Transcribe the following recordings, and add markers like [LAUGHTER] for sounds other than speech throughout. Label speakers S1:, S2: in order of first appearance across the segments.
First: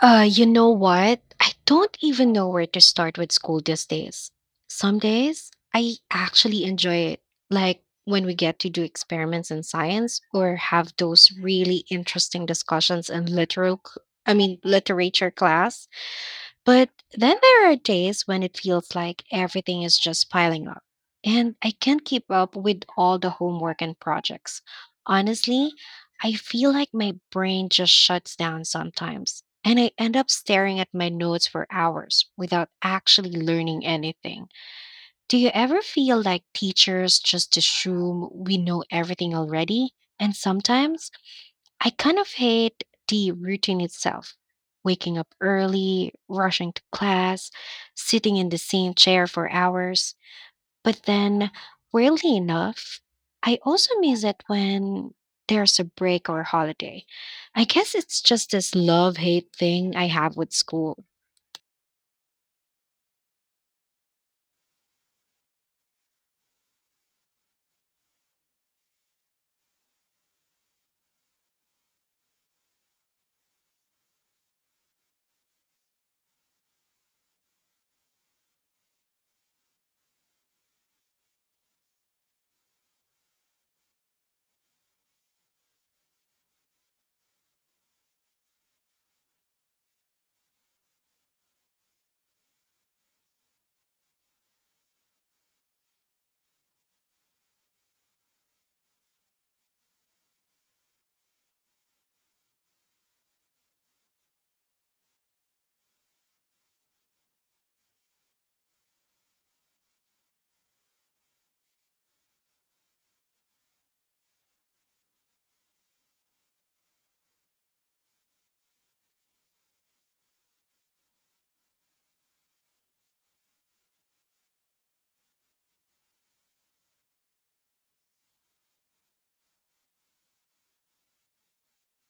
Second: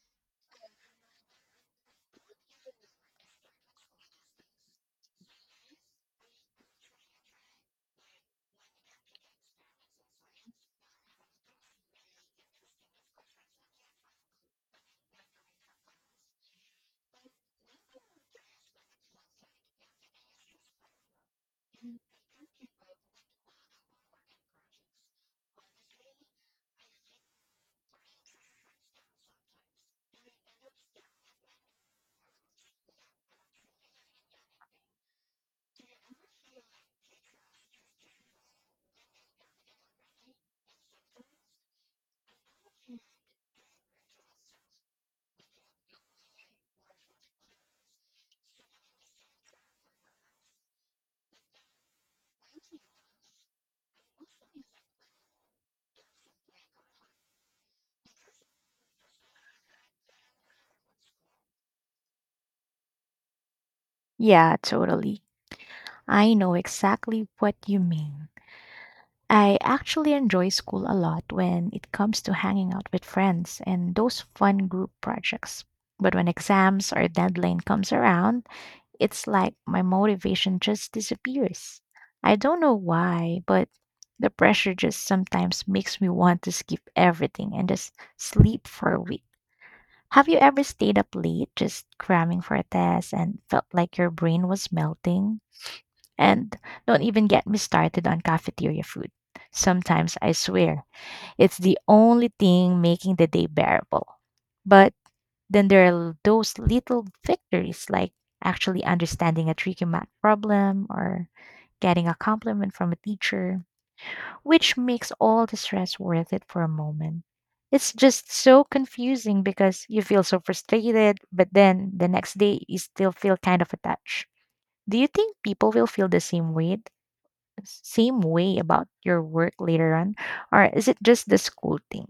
S1: You know what? I don't even know where to start with school these days. Some days I actually enjoy it, like when we get to do experiments in science or have those really interesting discussions in literal, c- I mean, literature class. But then there are days when it feels like everything is just piling up, and I can't keep up with all the homework and projects. Honestly, I feel like my brain just shuts down sometimes, and I end up staring at my notes for hours without actually learning anything. Do you ever feel like teachers just assume we know everything already? And sometimes I kind of hate the routine itself. Waking up early, rushing to class, sitting in the same chair for hours. But then, weirdly enough, I also miss it when there's a break or holiday. I guess it's just this love hate thing I have with school.
S2: Yeah, totally. I know exactly what you mean. I actually enjoy school a lot when it comes to hanging out with friends and those fun group projects. But when exams or deadline comes around, it's like my motivation just disappears. I don't know why, but the pressure just sometimes makes me want to skip everything and just sleep for a week. Have you ever stayed up late just cramming for a test and felt like your brain was melting? And don't even get me started on cafeteria food. Sometimes I swear it's the only thing making the day bearable. But then there are those little victories like actually understanding a tricky math problem or getting a compliment from a teacher, which makes all the stress worth it for a moment. It's just so confusing because you feel so frustrated, but then the next day you still feel kind of attached. Do you think people will feel the same way same way about your work later on? Or is it just the school thing?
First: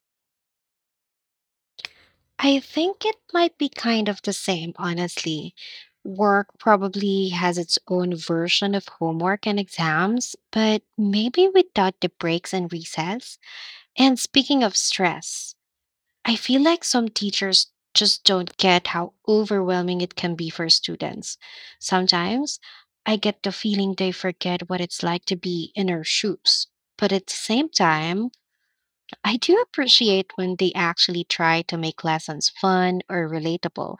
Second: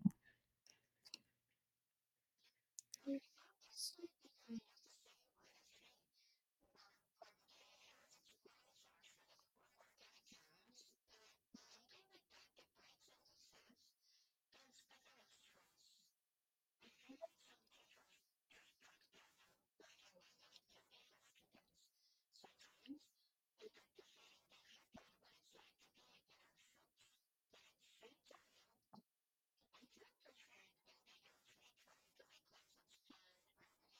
S1: I think it might be kind of the same, honestly. Work probably has its own version of homework and exams, but maybe without the breaks and recess. And speaking of stress, I feel like some teachers just don't get how overwhelming it can be for students. Sometimes I get the feeling they forget what it's like to be in our shoes. But at the same time, I do appreciate when they actually try to make lessons fun or relatable.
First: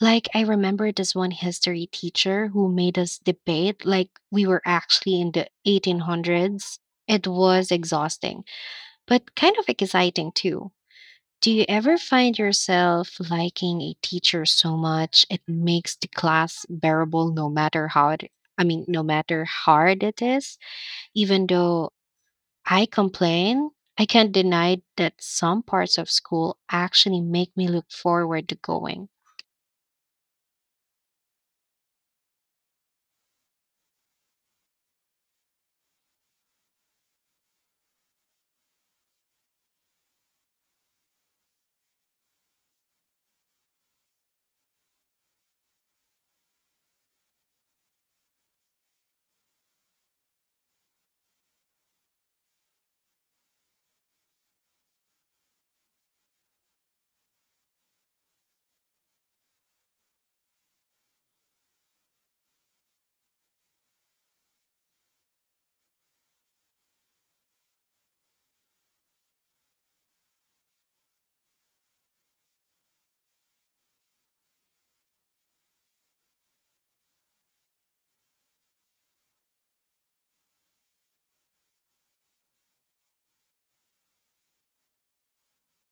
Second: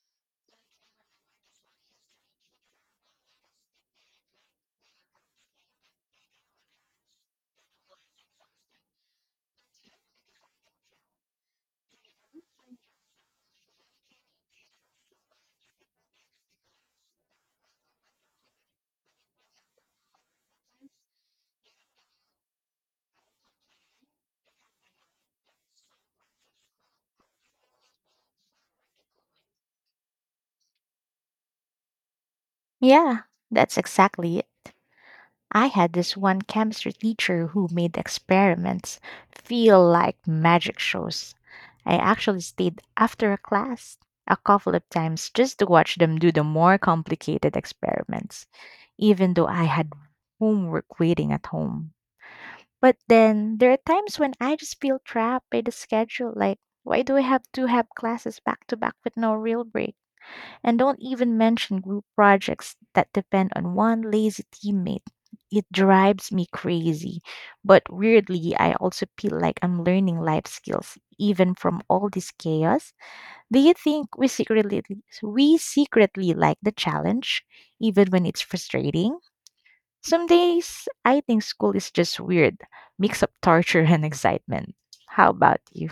S1: Like, I remember this one history teacher who made us debate like we were actually in the 1800s. It was exhausting, but kind of exciting too. Do you ever find yourself liking a teacher so much it makes the class bearable no matter how it, I mean, no matter hard it is, even though I complain. I can't deny that some parts of school actually make me look forward to going.
S2: Yeah, that's exactly it. I had this one chemistry teacher who made experiments feel like magic shows. I actually stayed after a class a couple of times just to watch them do the more complicated experiments, even though I had homework waiting at home. But then there are times when I just feel trapped by the schedule. Like, why do I have to have classes back to back with no real break? And don't even mention group projects that depend on one lazy teammate. It drives me crazy. But weirdly, I also feel like I'm learning life skills even from all this chaos. Do you think we secretly like the challenge even when it's frustrating? Some days I think school is just weird, mix of torture and excitement. How about you?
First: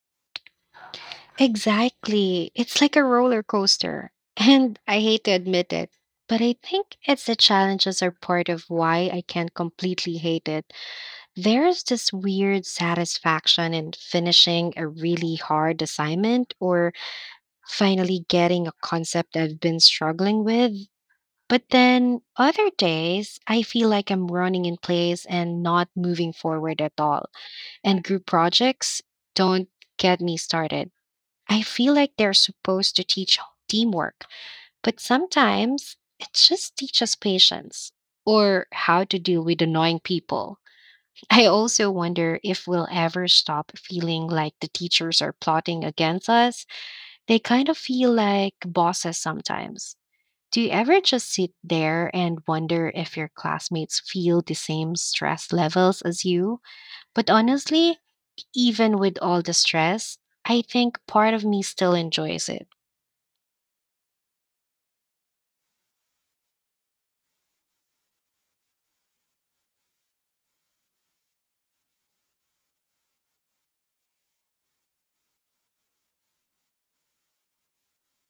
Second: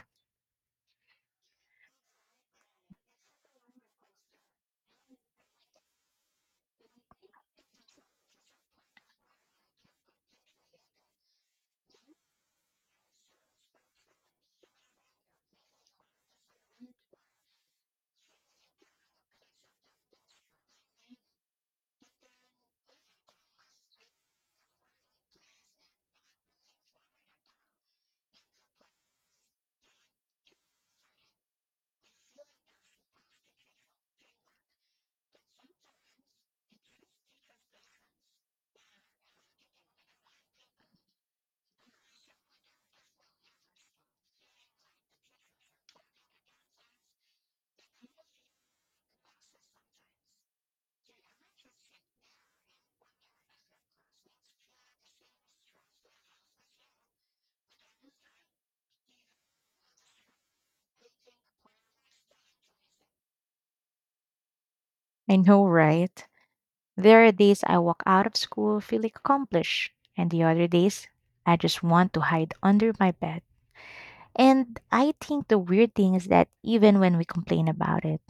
S1: Exactly. It's like a roller coaster. [LAUGHS] And I hate to admit it, but I think it's the challenges are part of why I can't completely hate it. There's this weird satisfaction in finishing a really hard assignment or finally getting a concept I've been struggling with. But then other days, I feel like I'm running in place and not moving forward at all. And group projects don't get me started. I feel like they're supposed to teach teamwork, but sometimes it just teaches patience or how to deal with annoying people. [LAUGHS] I also wonder if we'll ever stop feeling like the teachers are plotting against us. They kind of feel like bosses sometimes. Do you ever just sit there and wonder if your classmates feel the same stress levels as you? But honestly, even with all the stress, I think part of me still enjoys it.
S2: I know, right? There are days I walk out of school feeling accomplished, and the other days I just want to hide under my bed. And I think the weird thing is that even when we complain about it,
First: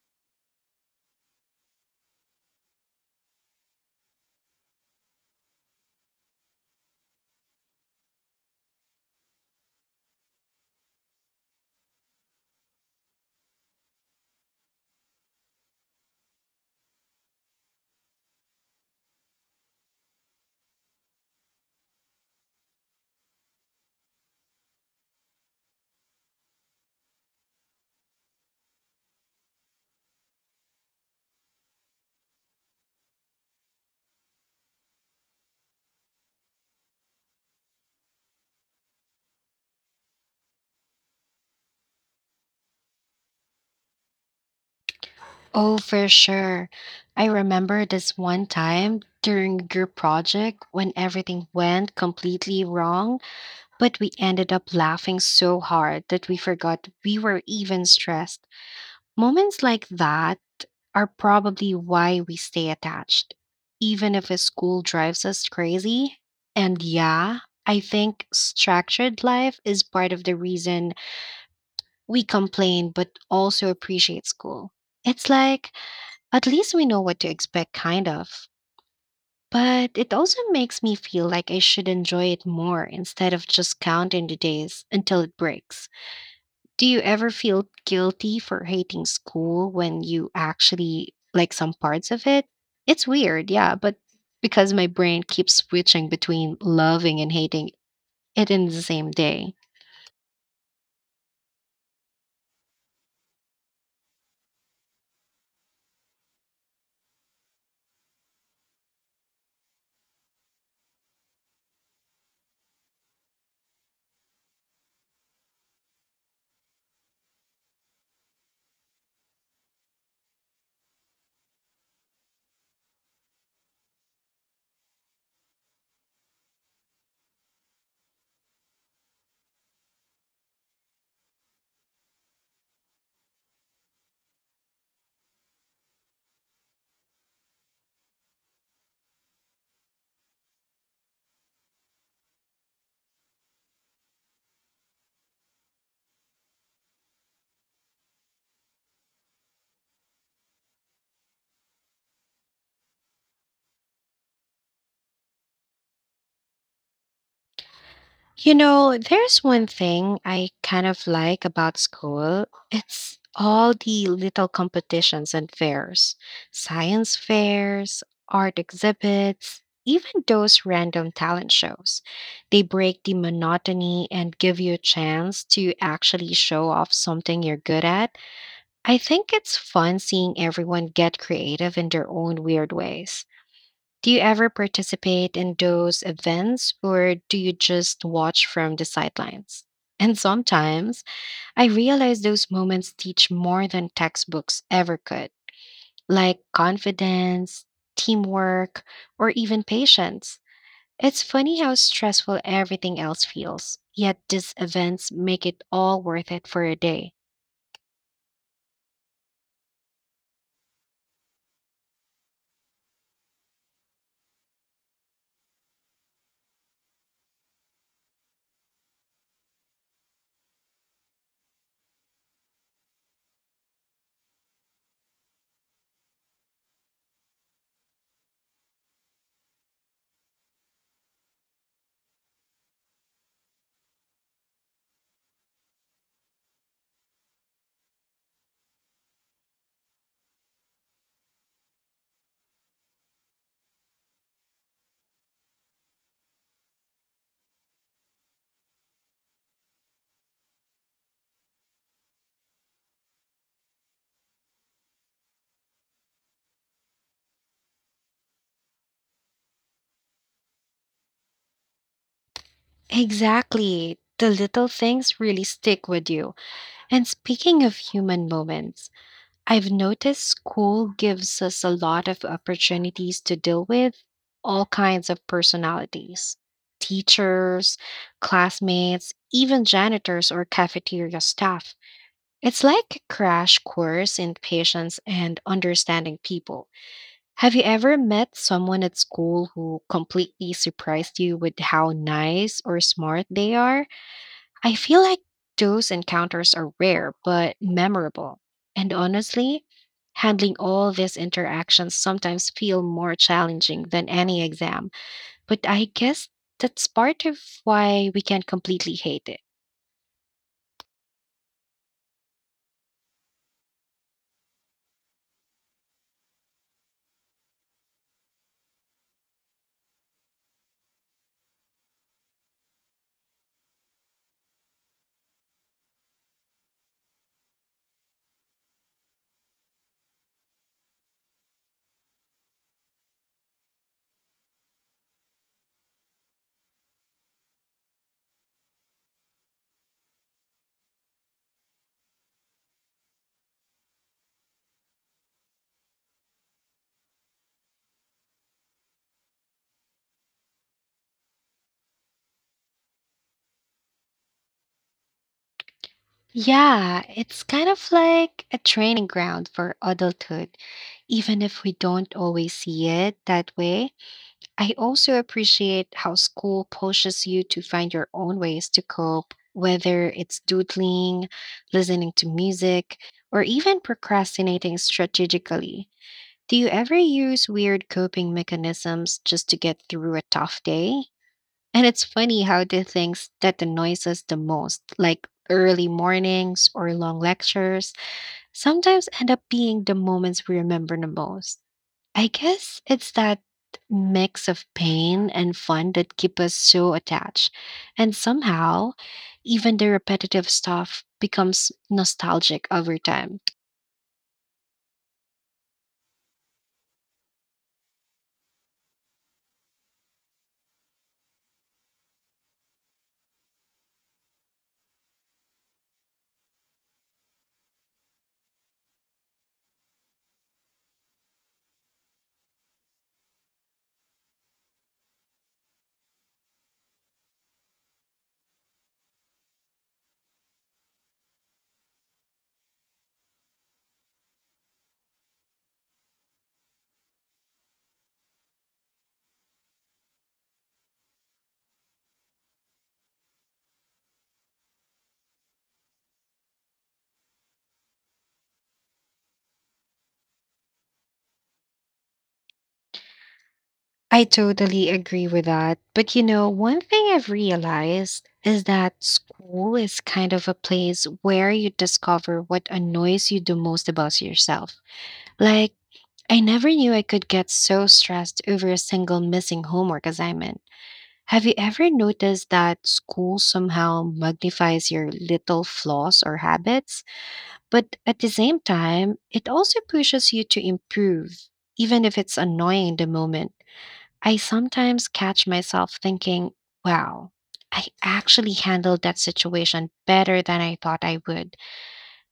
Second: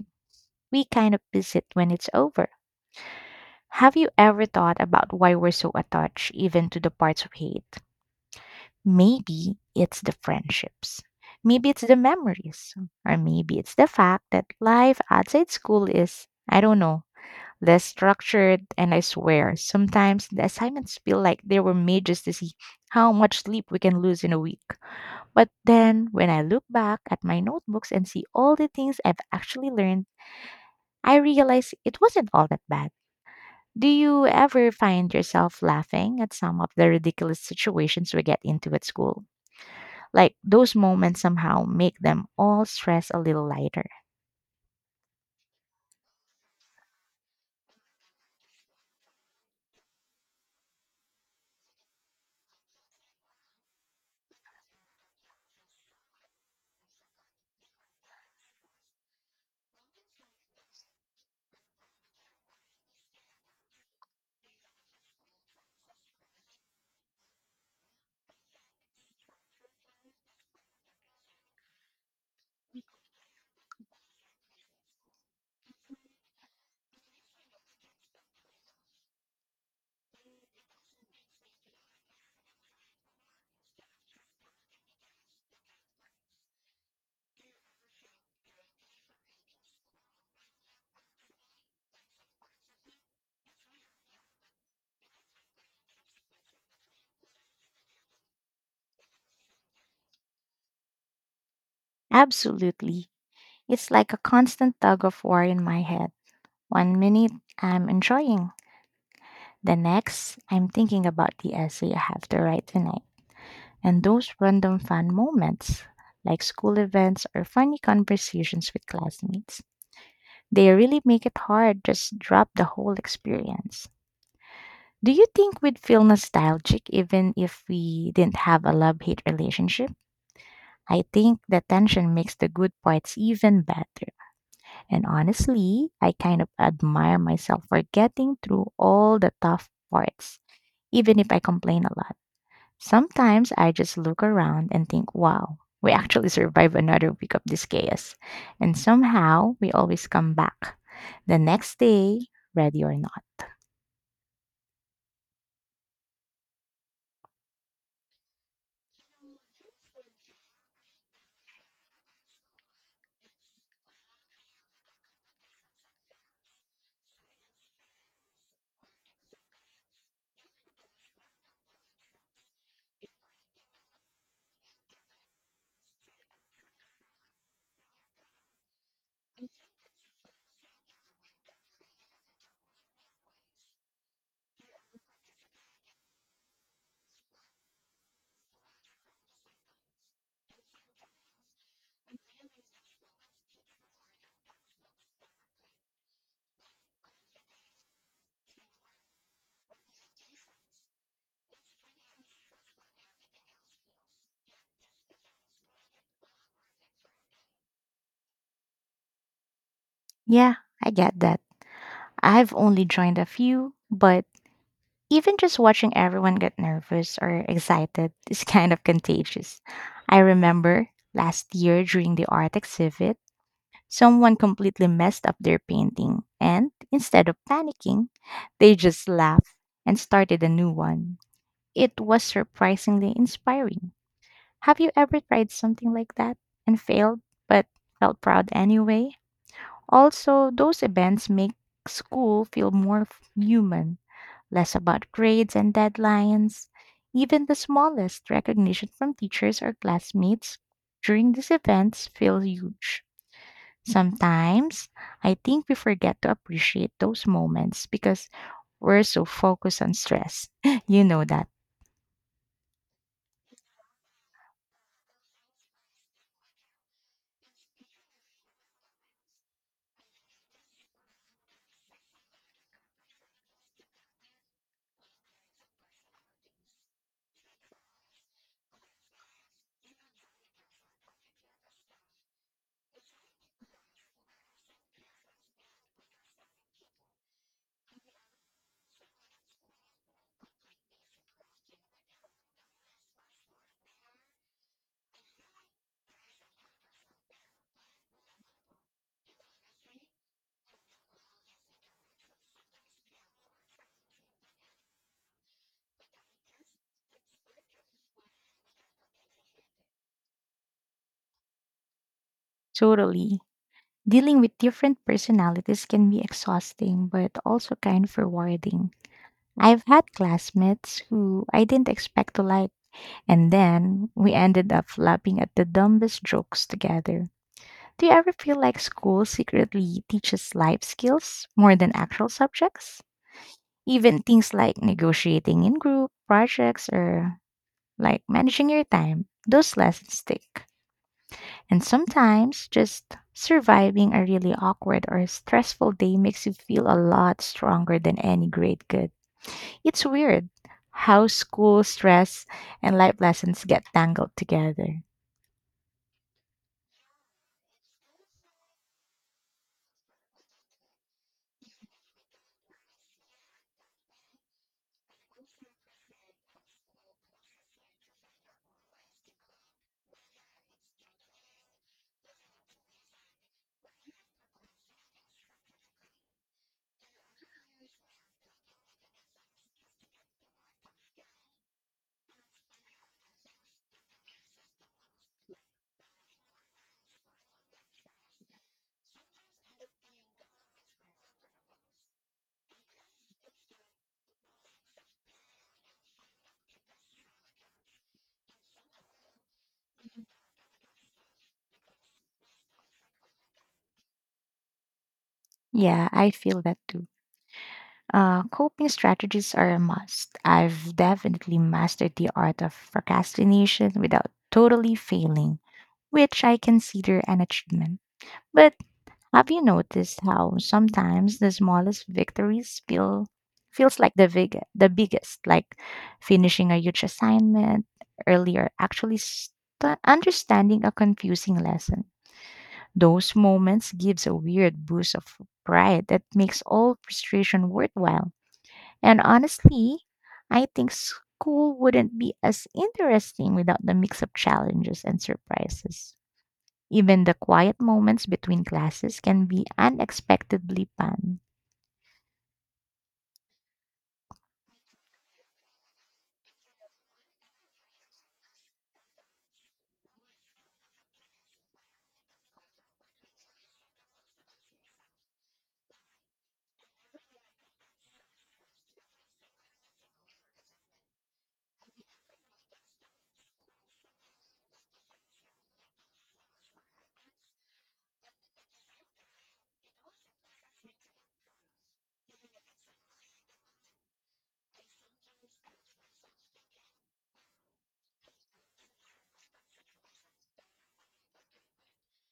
S2: we kind of miss it when it's over. Have you ever thought about why we're so attached even to the parts we hate? Maybe it's the friendships. Maybe it's the memories. Or maybe it's the fact that life outside school is, I don't know, less structured. And I swear, sometimes the assignments feel like they were made just to see how much sleep we can lose in a week. But then when I look back at my notebooks and see all the things I've actually learned, I realize it wasn't all that bad. Do you ever find yourself laughing at some of the ridiculous situations we get into at school? Like those moments somehow make them all stress a little lighter.
S1: Oh, for sure. I remember this one time during a group project when everything went completely wrong, but we ended up laughing so hard that we forgot we were even stressed. Moments like that are probably why we stay attached, even if a school drives us crazy. And yeah, I think structured life is part of the reason we complain but also appreciate school. It's like, at least we know what to expect, kind of. But it also makes me feel like I should enjoy it more instead of just counting the days until it breaks. Do you ever feel guilty for hating school when you actually like some parts of it? It's weird, yeah, but because my brain keeps switching between loving and hating it in the same day.
S2: Absolutely. It's like a constant tug of war in my head. One minute I'm enjoying, the next I'm thinking about the essay I have to write tonight. And those random fun moments, like school events or funny conversations with classmates, they really make it hard to just drop the whole experience. Do you think we'd feel nostalgic even if we didn't have a love hate relationship? I think the tension makes the good parts even better. And honestly, I kind of admire myself for getting through all the tough parts, even if I complain a lot. Sometimes I just look around and think, wow, we actually survived another week of this chaos. And somehow we always come back the next day, ready or not.
S1: You know, there's one thing I kind of like about school. It's all the little competitions and fairs, science fairs, art exhibits, even those random talent shows. They break the monotony and give you a chance to actually show off something you're good at. I think it's fun seeing everyone get creative in their own weird ways. Do you ever participate in those events or do you just watch from the sidelines? And sometimes I realize those moments teach more than textbooks ever could, like confidence, teamwork, or even patience. It's funny how stressful everything else feels, yet these events make it all worth it for a day.
S2: Yeah, I get that. I've only joined a few, but even just watching everyone get nervous or excited [LAUGHS] is kind of contagious. I remember last year during the art exhibit, someone completely messed up their painting, and instead of panicking, they just laughed and started a new one. It was surprisingly inspiring. Have you ever tried something like that and failed, but felt proud anyway? Also, those events make school feel more human, less about grades and deadlines. Even the smallest recognition from teachers or classmates during these events feels huge. Sometimes I think we forget to appreciate those moments because we're so focused on stress. [LAUGHS] You know that.
S1: Exactly. The little things really stick with you. And speaking of human moments, I've noticed school gives us a lot of opportunities to deal with all kinds of personalities teachers, classmates, even janitors or cafeteria staff. It's like a crash course in patience and understanding people. Have you ever met someone at school who completely surprised you with how nice or smart they are? I feel like those encounters are rare but memorable. And honestly, handling all these interactions sometimes feel more challenging than any exam, but I guess that's part of why we can't completely hate it.
S2: Totally. Dealing with different personalities can be exhausting, but also kind of rewarding. I've had classmates who I didn't expect to like, and then we ended up laughing at the dumbest jokes together. Do you ever feel like school secretly teaches life skills more than actual subjects? Even things like negotiating in group projects or like managing your time, those lessons stick. And sometimes just surviving a really awkward or stressful day makes you feel a lot stronger than any grade could. It's weird how school stress and life lessons get tangled together.
S1: Yeah, it's kind of like a training ground for adulthood, even if we don't always see it that way. I also appreciate how school pushes you to find your own ways to cope, whether it's doodling, listening to music, or even procrastinating strategically. Do you ever use weird coping mechanisms just to get through a tough day? And it's funny how the things that annoy us the most, like early mornings or long lectures, sometimes end up being the moments we remember the most. I guess it's that mix of pain and fun that keep us so attached. And somehow, even the repetitive stuff becomes nostalgic over time.
S2: Yeah, I feel that too. Coping strategies are a must. I've definitely mastered the art of procrastination without totally failing, which I consider an achievement. But have you noticed how sometimes the smallest victories feel feels like the biggest, like finishing a huge assignment earlier, actually understanding a confusing lesson. Those moments gives a weird boost of pride that makes all frustration worthwhile. And honestly, I think school wouldn't be as interesting without the mix of challenges and surprises. Even the quiet moments between classes can be unexpectedly fun.
S1: I totally agree with that. But you know, one thing I've realized is that school is kind of a place where you discover what annoys you the most about yourself. Like, I never knew I could get so stressed over a single missing homework assignment. Have you ever noticed that school somehow magnifies your little flaws or habits, but at the same time, it also pushes you to improve, even if it's annoying in the moment? I sometimes catch myself thinking, wow, I actually handled that situation better than I thought I would.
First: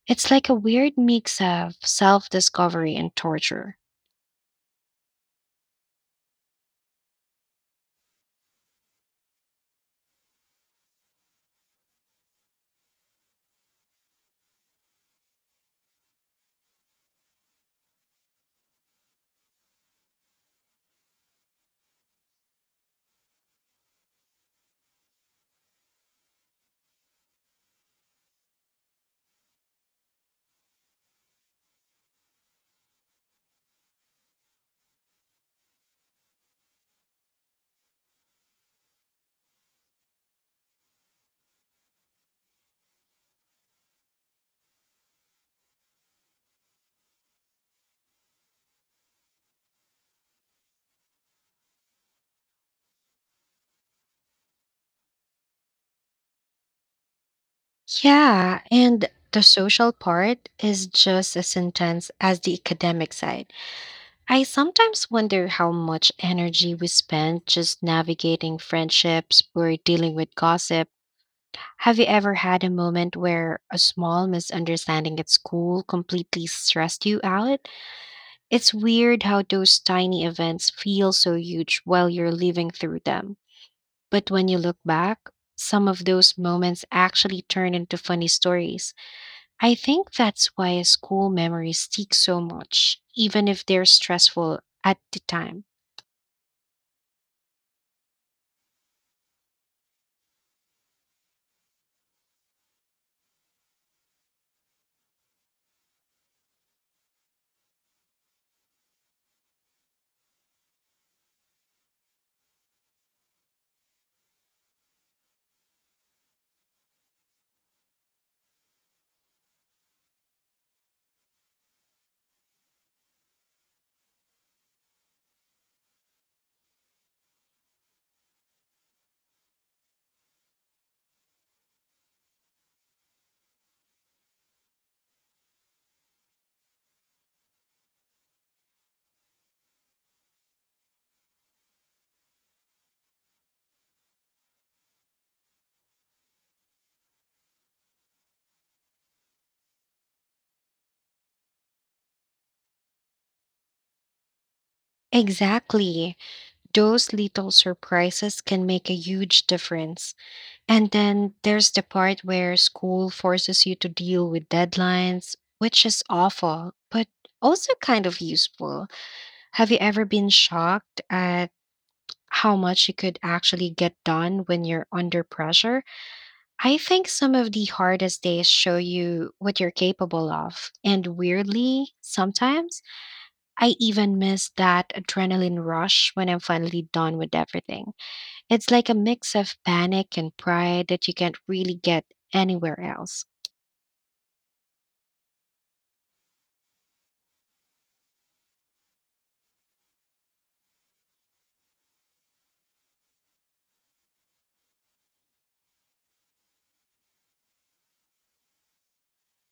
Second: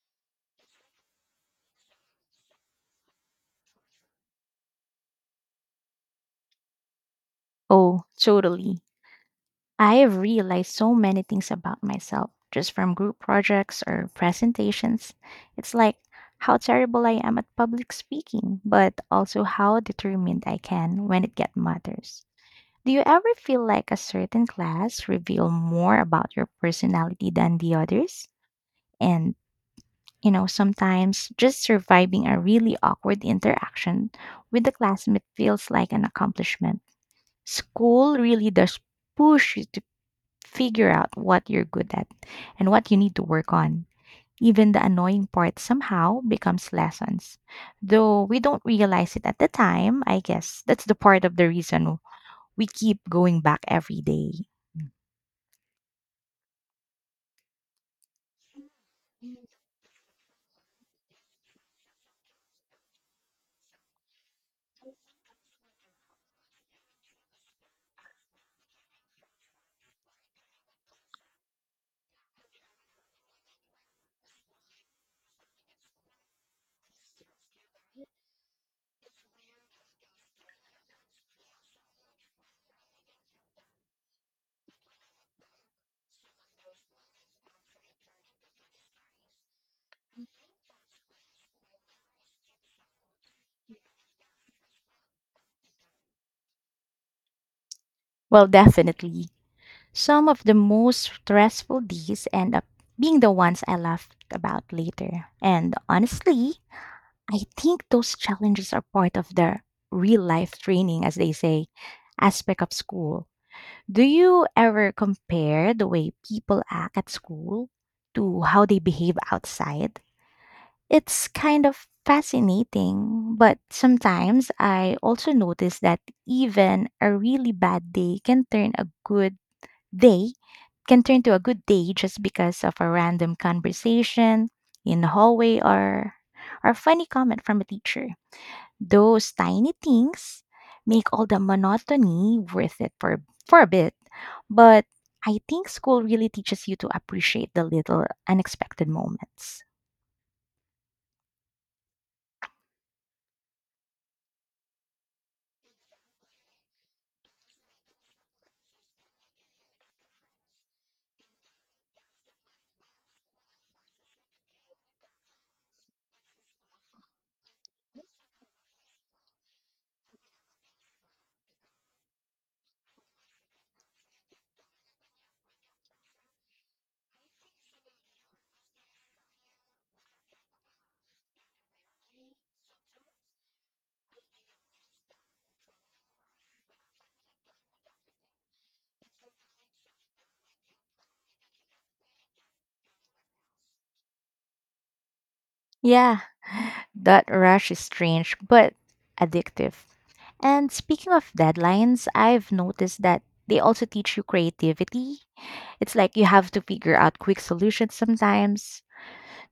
S1: It's like a weird mix of self discovery and torture.
S2: Oh, totally. I have realized so many things about myself just from group projects or presentations. It's like how terrible I am at public speaking, but also how determined I can when it get matters. Do you ever feel like a certain class reveal more about your personality than the others? And you know, sometimes just surviving a really awkward interaction with a classmate feels like an accomplishment. School really does push you to figure out what you're good at and what you need to work on. Even the annoying part somehow becomes lessons. Though we don't realize it at the time, I guess that's the part of the reason we keep going back every day.
S1: Yeah, and the social part is just as intense as the academic side. I sometimes wonder how much energy we spend just navigating friendships or dealing with gossip. Have you ever had a moment where a small misunderstanding at school completely stressed you out? It's weird how those tiny events feel so huge while you're living through them. But when you look back, some of those moments actually turn into funny stories. I think that's why school memories stick so much, even if they're stressful at the time.
S2: Well, definitely. Some of the most stressful days end up being the ones I laughed about later. And honestly, I think those challenges are part of the real life training, as they say, aspect of school. Do you ever compare the way people act at school to how they behave outside? It's kind of fascinating, but sometimes I also notice that even a really bad day day can turn to a good day just because of a random conversation in the hallway or a funny comment from a teacher. Those tiny things make all the monotony worth it for a bit. But I think school really teaches you to appreciate the little unexpected moments.
S1: Exactly. Those little surprises can make a huge difference. And then there's the part where school forces you to deal with deadlines, which is awful, but also kind of useful. Have you ever been shocked at how much you could actually get done when you're under pressure? I think some of the hardest days show you what you're capable of. And weirdly, sometimes, I even miss that adrenaline rush when I'm finally done with everything. It's like a mix of panic and pride that you can't really get anywhere else.
S2: Yeah, that rush is strange, but addictive. And speaking of deadlines, I've noticed that they also teach you creativity. It's like you have to figure out quick solutions sometimes.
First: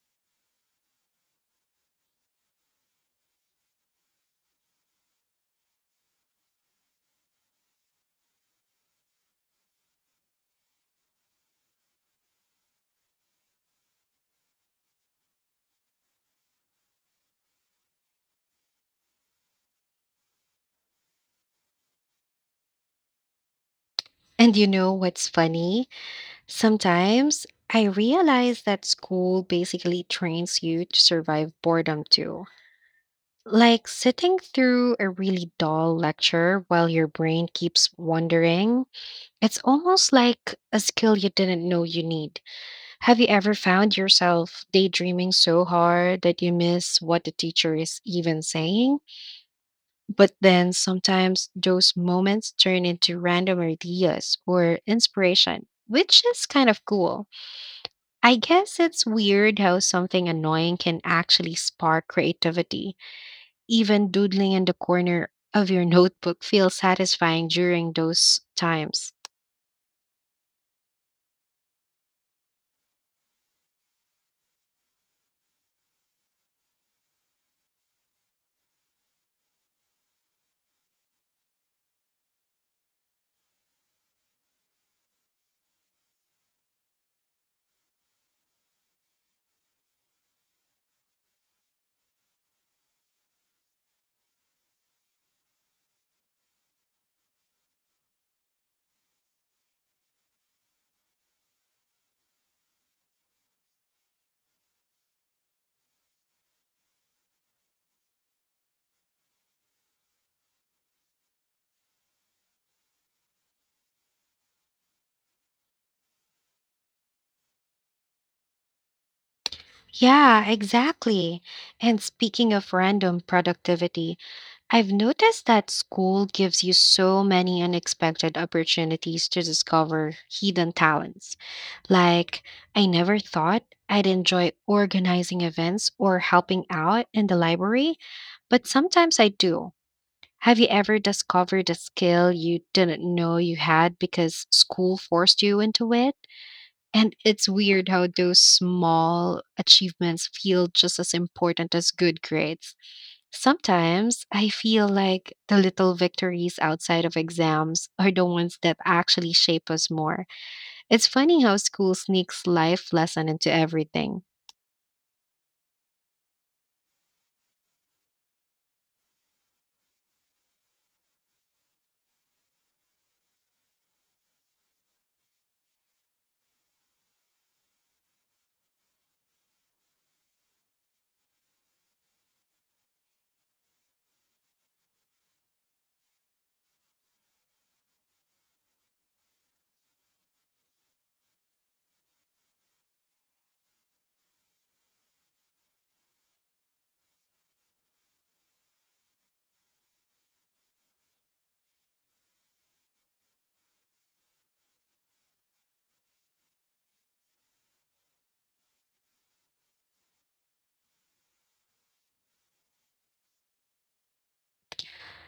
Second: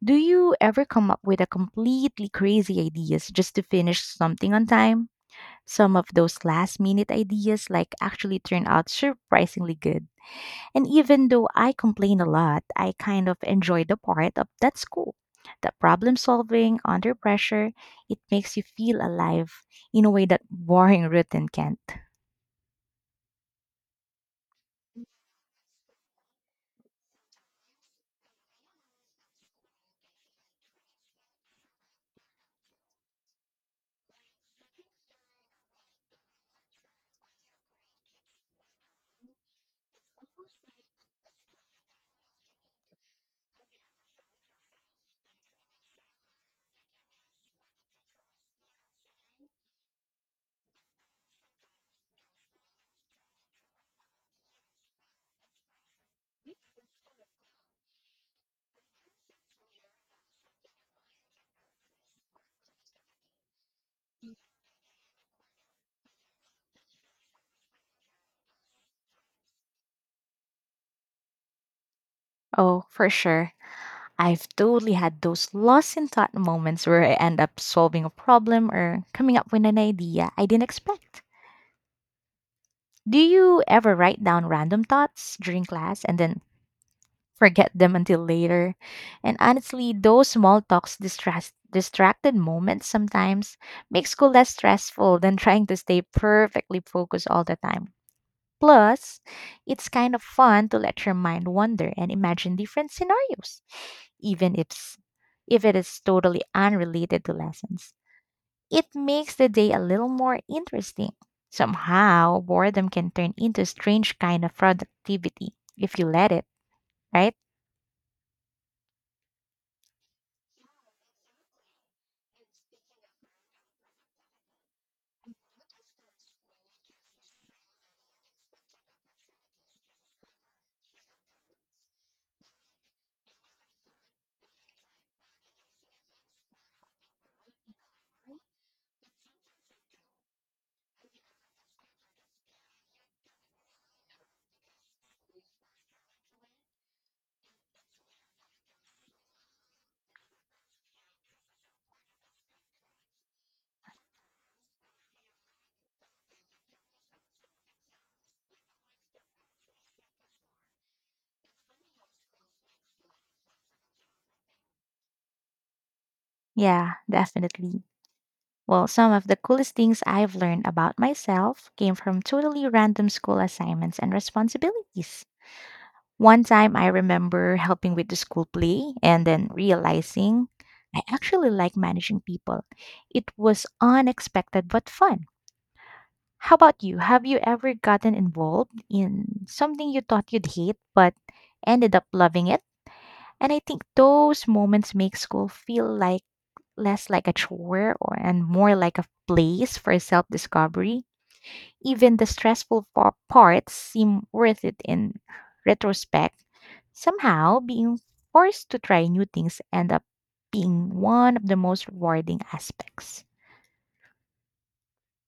S2: Do you ever come up with a completely crazy ideas just to finish something on time? Some of those last minute ideas like actually turn out surprisingly good. And even though I complain a lot, I kind of enjoy the part of that's cool. The problem solving under pressure, it makes you feel alive in a way that boring routine can't.
S1: And you know what's funny? Sometimes I realize that school basically trains you to survive boredom too. Like sitting through a really dull lecture while your brain keeps wandering, it's almost like a skill you didn't know you need. Have you ever found yourself daydreaming so hard that you miss what the teacher is even saying? But then sometimes those moments turn into random ideas or inspiration, which is kind of cool. I guess it's weird how something annoying can actually spark creativity. Even doodling in the corner of your [LAUGHS] notebook feels satisfying during those times.
S2: Oh, for sure. I've totally had those lost in thought moments where I end up solving a problem or coming up with an idea I didn't expect. Do you ever write down random thoughts during class and then forget them until later? And honestly, those small talks distress distracted moments sometimes make school less stressful than [LAUGHS] trying to stay perfectly focused all the time. Plus, it's kind of fun to let your mind wander and imagine different scenarios, even if it is totally unrelated to lessons. It makes the day a little more interesting. Somehow, boredom can turn into a strange kind of productivity if you let it, right?
S1: Yeah, exactly. And speaking of random productivity, I've noticed that school gives you so many unexpected opportunities to discover hidden talents. Like, I never thought I'd enjoy organizing events or helping out in the library, but sometimes I do. Have you ever discovered a skill you didn't know you had because school forced you into it? And it's weird how those small achievements feel just as important as good grades. Sometimes I feel like the little victories outside of exams are the ones that actually shape us more. It's funny how school sneaks life lesson into everything.
S2: Yeah, definitely. Well, some of the coolest things I've learned about myself came from totally random school assignments and responsibilities. One time I remember helping with the school play and then realizing I actually like managing people. It was unexpected but fun. How about you? Have you ever gotten involved in something you thought you'd hate but ended up loving it? And I think those moments make school feel like less like a chore or and more like a place for self-discovery. Even the stressful parts seem worth it in retrospect. Somehow, being forced to try new things end up being one of the most rewarding aspects.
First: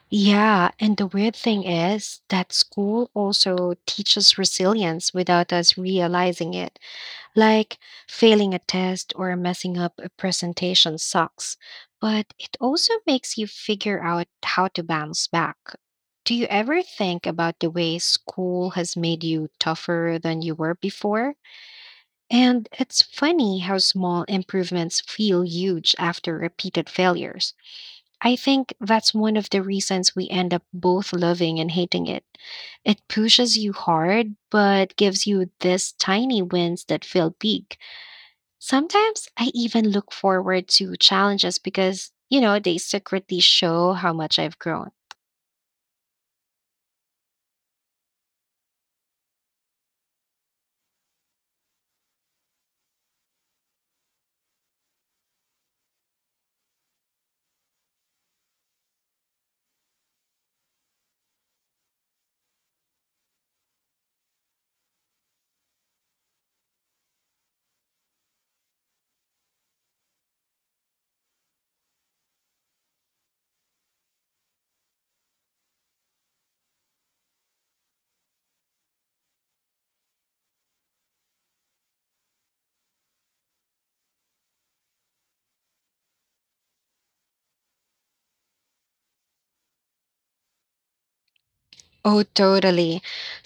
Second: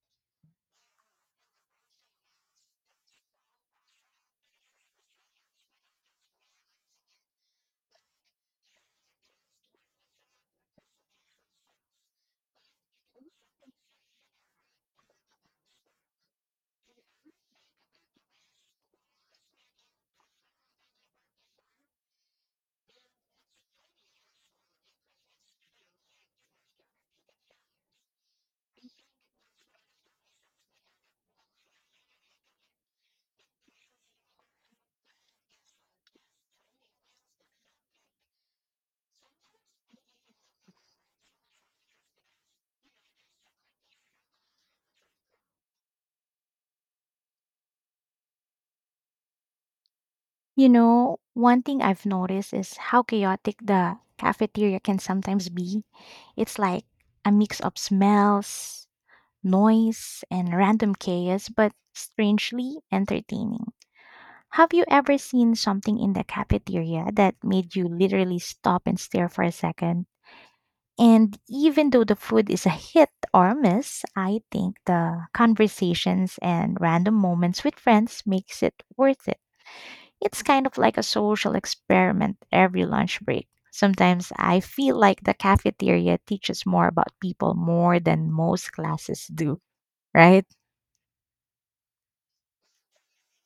S1: Yeah, and the weird thing is that school also teaches resilience without us realizing it. Like failing a test or messing up a presentation sucks, but it also makes you figure out how to bounce back. Do you ever think about the way school has made you tougher than you were before? And it's funny how small improvements feel huge after repeated failures. I think that's one of the reasons we end up both loving and hating it. It pushes you hard, but gives you these tiny wins that feel big. Sometimes I even look forward to challenges because, you know, they secretly show how much I've grown.
S2: You know, one thing I've noticed is how chaotic the cafeteria can sometimes be. It's like a mix of smells, noise, and random chaos, but strangely entertaining. Have you ever seen something in the cafeteria that made you literally stop and stare for a second? And even though the food is a hit or miss, I think the conversations and random moments with friends makes it worth it. It's kind of like a social experiment every lunch break. Sometimes I feel like the cafeteria teaches more about people more than most classes do, right?
S1: Oh, totally.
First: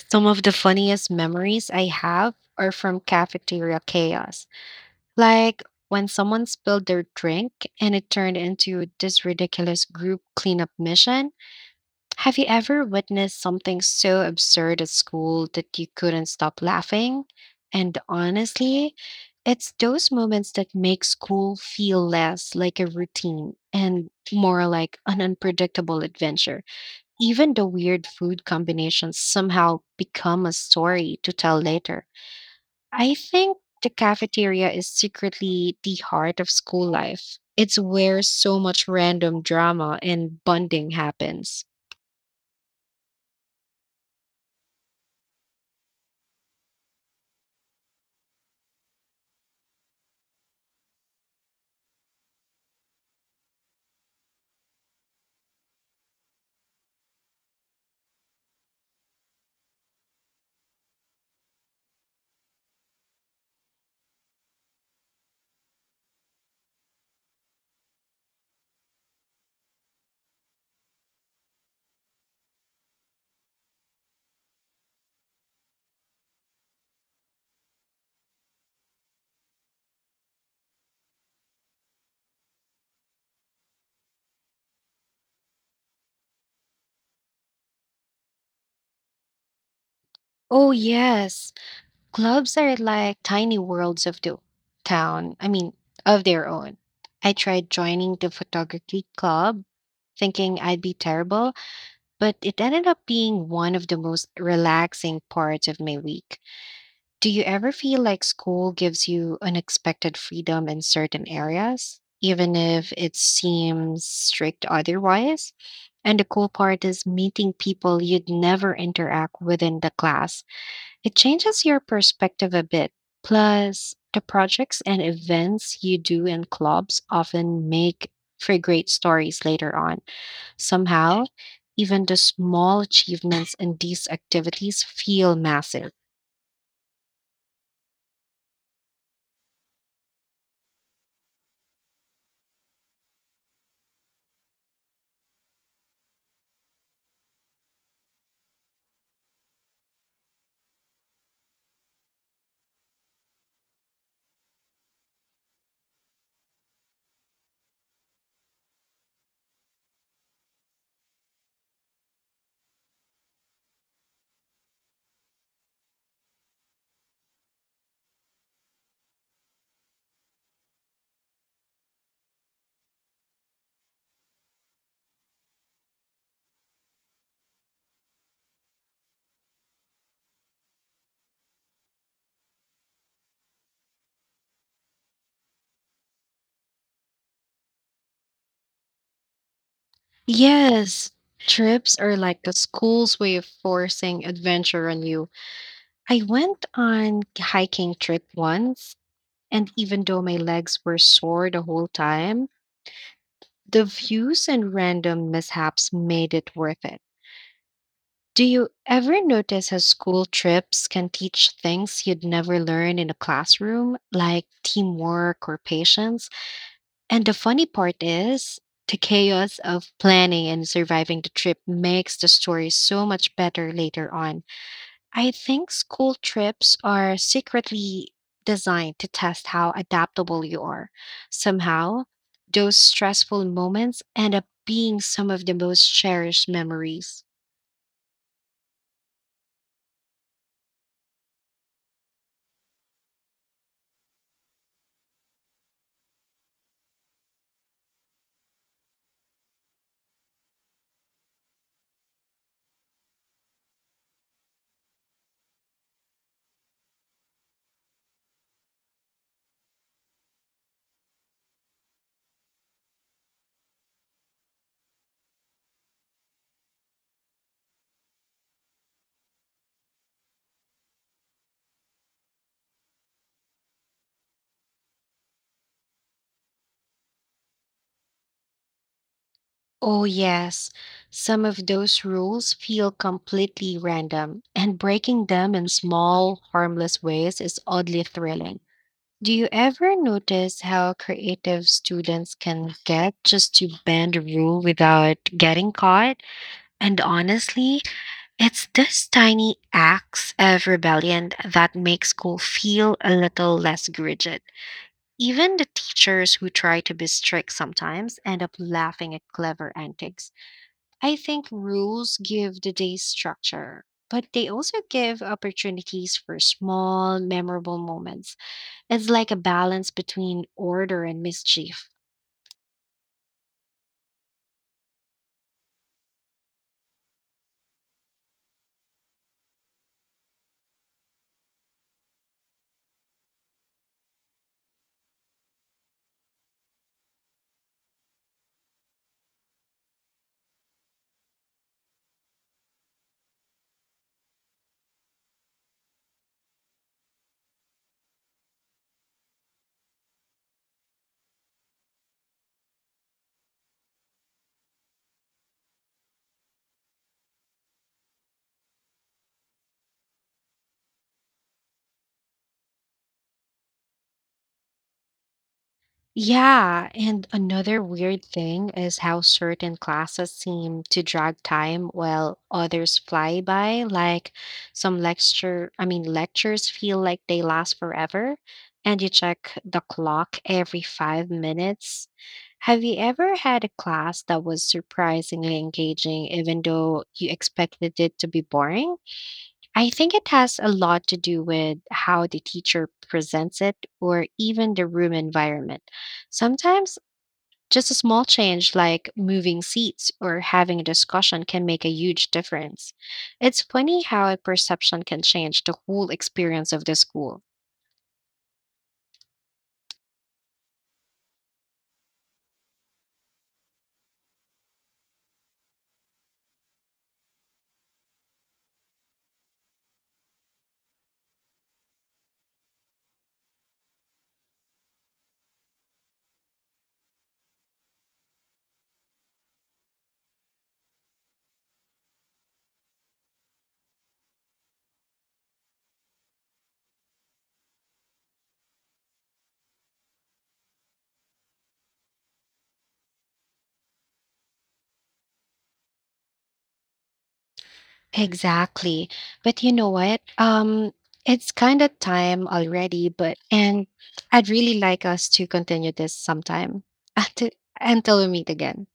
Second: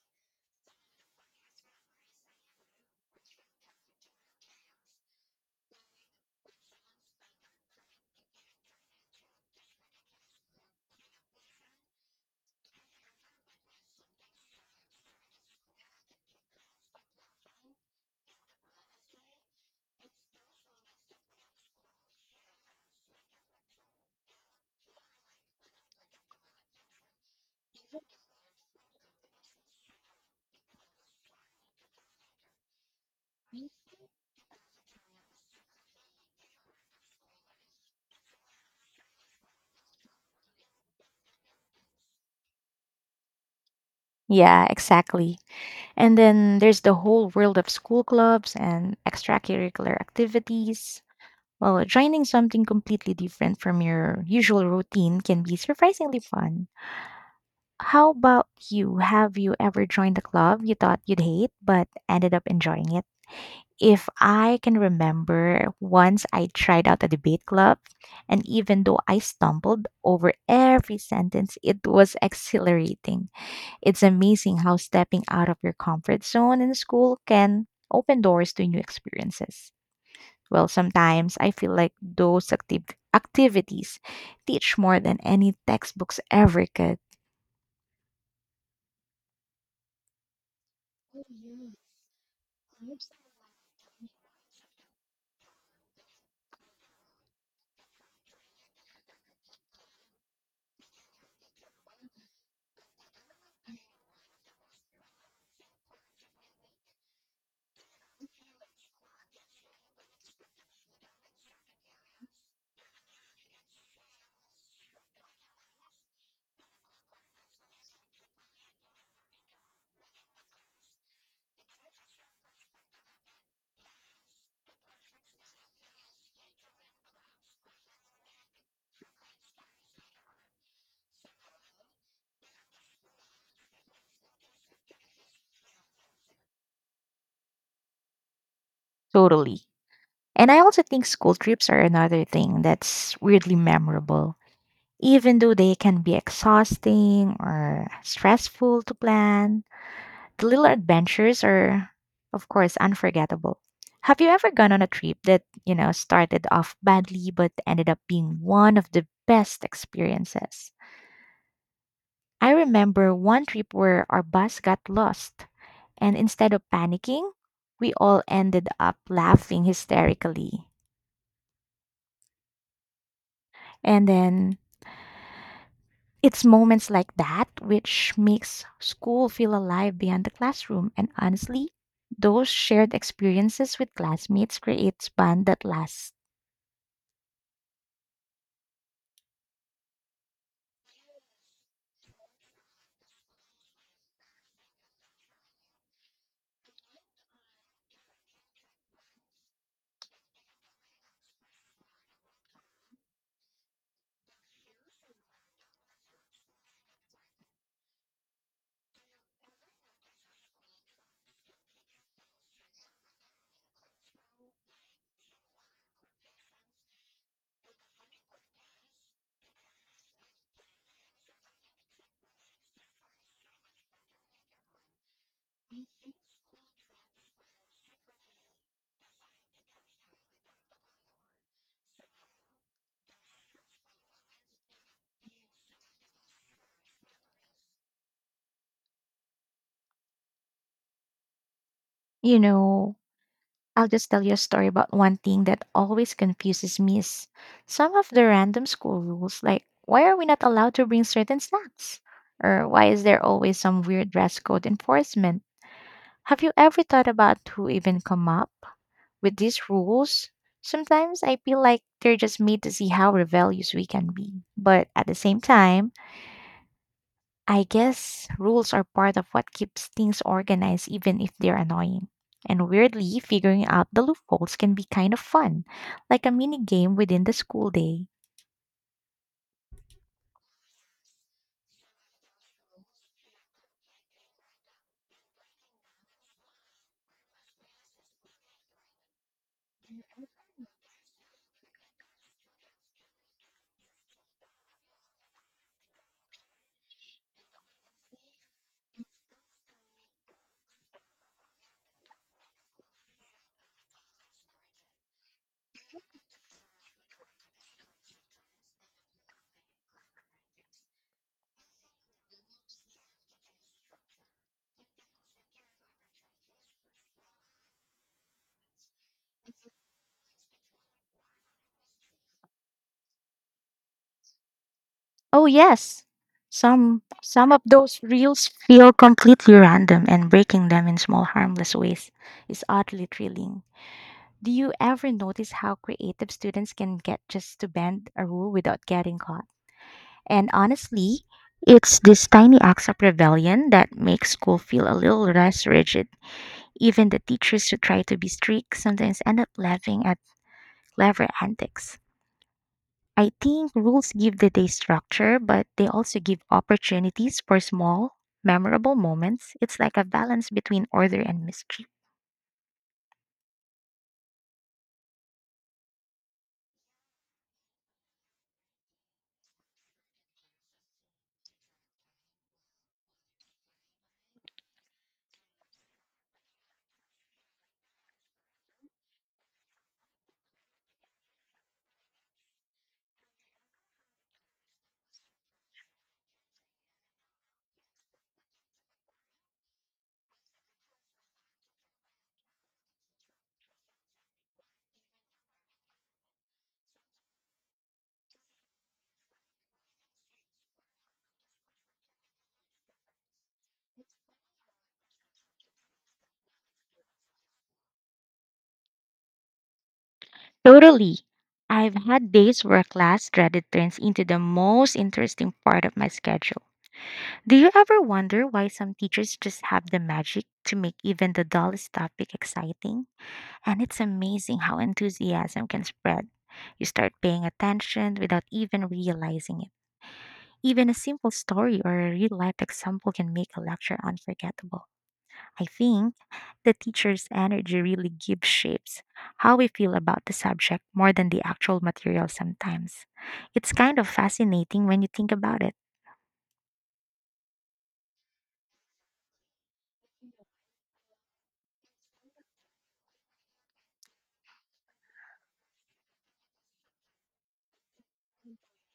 S1: Some of the funniest memories I have are from cafeteria chaos. Like when someone spilled their drink and it turned into this ridiculous group cleanup mission. Have you ever witnessed something so absurd at school that you couldn't stop laughing? And honestly, it's those moments that make school feel less like a routine and more like an unpredictable adventure. Even the weird food combinations somehow become a story to tell later. I think the cafeteria is secretly the heart of school life. It's where so much random drama and bonding happens.
S2: Yeah, exactly. And then there's the whole world of school clubs and extracurricular activities. Well, joining something completely different from your usual routine can be surprisingly fun. How about you? Have you ever joined a club you thought you'd hate but ended up enjoying it? If I can remember, once I tried out a debate club, and even though I stumbled over every sentence, it was [LAUGHS] exhilarating. It's amazing how stepping out of your comfort zone in school can open doors to new experiences. Well, sometimes I feel like those active activities teach more than any textbooks ever could.
S1: Oh, yes. Clubs are like tiny worlds of the town. I mean, of their own. I tried joining the photography club thinking I'd be terrible, but it ended up being one of the most relaxing parts of my week. Do you ever feel like school gives you unexpected freedom in certain areas, even if it seems strict otherwise? And the cool part is meeting people you'd never interact with in the class it changes your perspective a bit. Plus, the projects and events you do in clubs often make for great stories later on. Somehow, even the small achievements in these activities feel massive.
S2: Totally. And I also think school trips are another thing that's weirdly memorable. Even though they can be exhausting or stressful to plan, the little adventures are, of course, unforgettable. Have you ever gone on a trip that, started off badly but ended up being one of the best experiences? I remember one trip where our bus got lost, and instead of panicking, we all ended up laughing hysterically. And then it's moments like that which makes school feel alive beyond the classroom. And honestly, those shared experiences with classmates creates bond that lasts.
S1: Yes, trips are like the school's way of forcing adventure on you. I went on hiking trip once, and even though my legs were sore the whole time, the views and random mishaps made it worth it. Do you ever notice how school trips can teach things you'd never learn in a classroom, like teamwork or patience? And the funny part is, the chaos of planning and surviving the trip makes the story so much better later on. I think school trips are secretly designed to test how adaptable you are. Somehow, those stressful moments end up being some of the most cherished memories.
S2: You know, I'll just tell you a story about one thing that always confuses me is some of the random school rules, like why are we not allowed to bring certain snacks? Or why is there always some weird dress code enforcement? Have you ever thought about who even come up with these rules? Sometimes I feel like they're just made to see how rebellious we can be. But at the same time, I guess rules are part of what keeps things organized, even if they're annoying. And weirdly, figuring out the loopholes can be kind of fun, like a mini game within the school day.
S1: Oh, yes. Some of those rules feel completely random, and breaking them in small, harmless ways is oddly thrilling. Do you ever notice how creative students can get just to bend a rule without getting caught? And honestly, it's these tiny acts of rebellion that make school feel a little less rigid. Even the teachers who try to be strict sometimes end up laughing at clever antics. I think rules give the day structure, but they also give opportunities for small, memorable moments. It's like a balance between order and mischief.
S2: Oh yes, some of those reels feel completely random, and breaking them in small harmless ways is oddly thrilling. Do you ever notice how creative students can get just to bend a rule without getting caught? And honestly, it's these tiny acts of rebellion that make school feel a little less rigid. Even the teachers who try to be strict sometimes end up laughing at clever antics. I think rules give the day structure, but they also give opportunities for small, memorable moments. It's like a balance between order and mystery.
S1: Yeah, and another weird thing is how certain classes seem to drag time while others fly by. Like some lectures feel like they last forever, and you check the clock every 5 minutes. Have you ever had a class that was surprisingly engaging, even though you expected it to be boring? I think it has a lot to do with how the teacher presents it or even the room environment. Sometimes just a small change like moving seats or having a discussion can make a huge difference. It's funny how a perception can change the whole experience of the school.
S2: Totally. I've had days where class dreaded turns into the most interesting part of my schedule. Do you ever wonder why some teachers just have the magic to make even the dullest topic exciting? And it's amazing how enthusiasm can spread. You start paying attention without even realizing it. Even a simple story or a real life example can make a lecture unforgettable. I think the teacher's energy really gives shapes how we feel about the subject more than the actual material sometimes. It's kind of fascinating when you think about it.
S1: Exactly. But you know what? It's kind of time already, but and I'd really like us to continue this sometime [LAUGHS] until, until we meet again.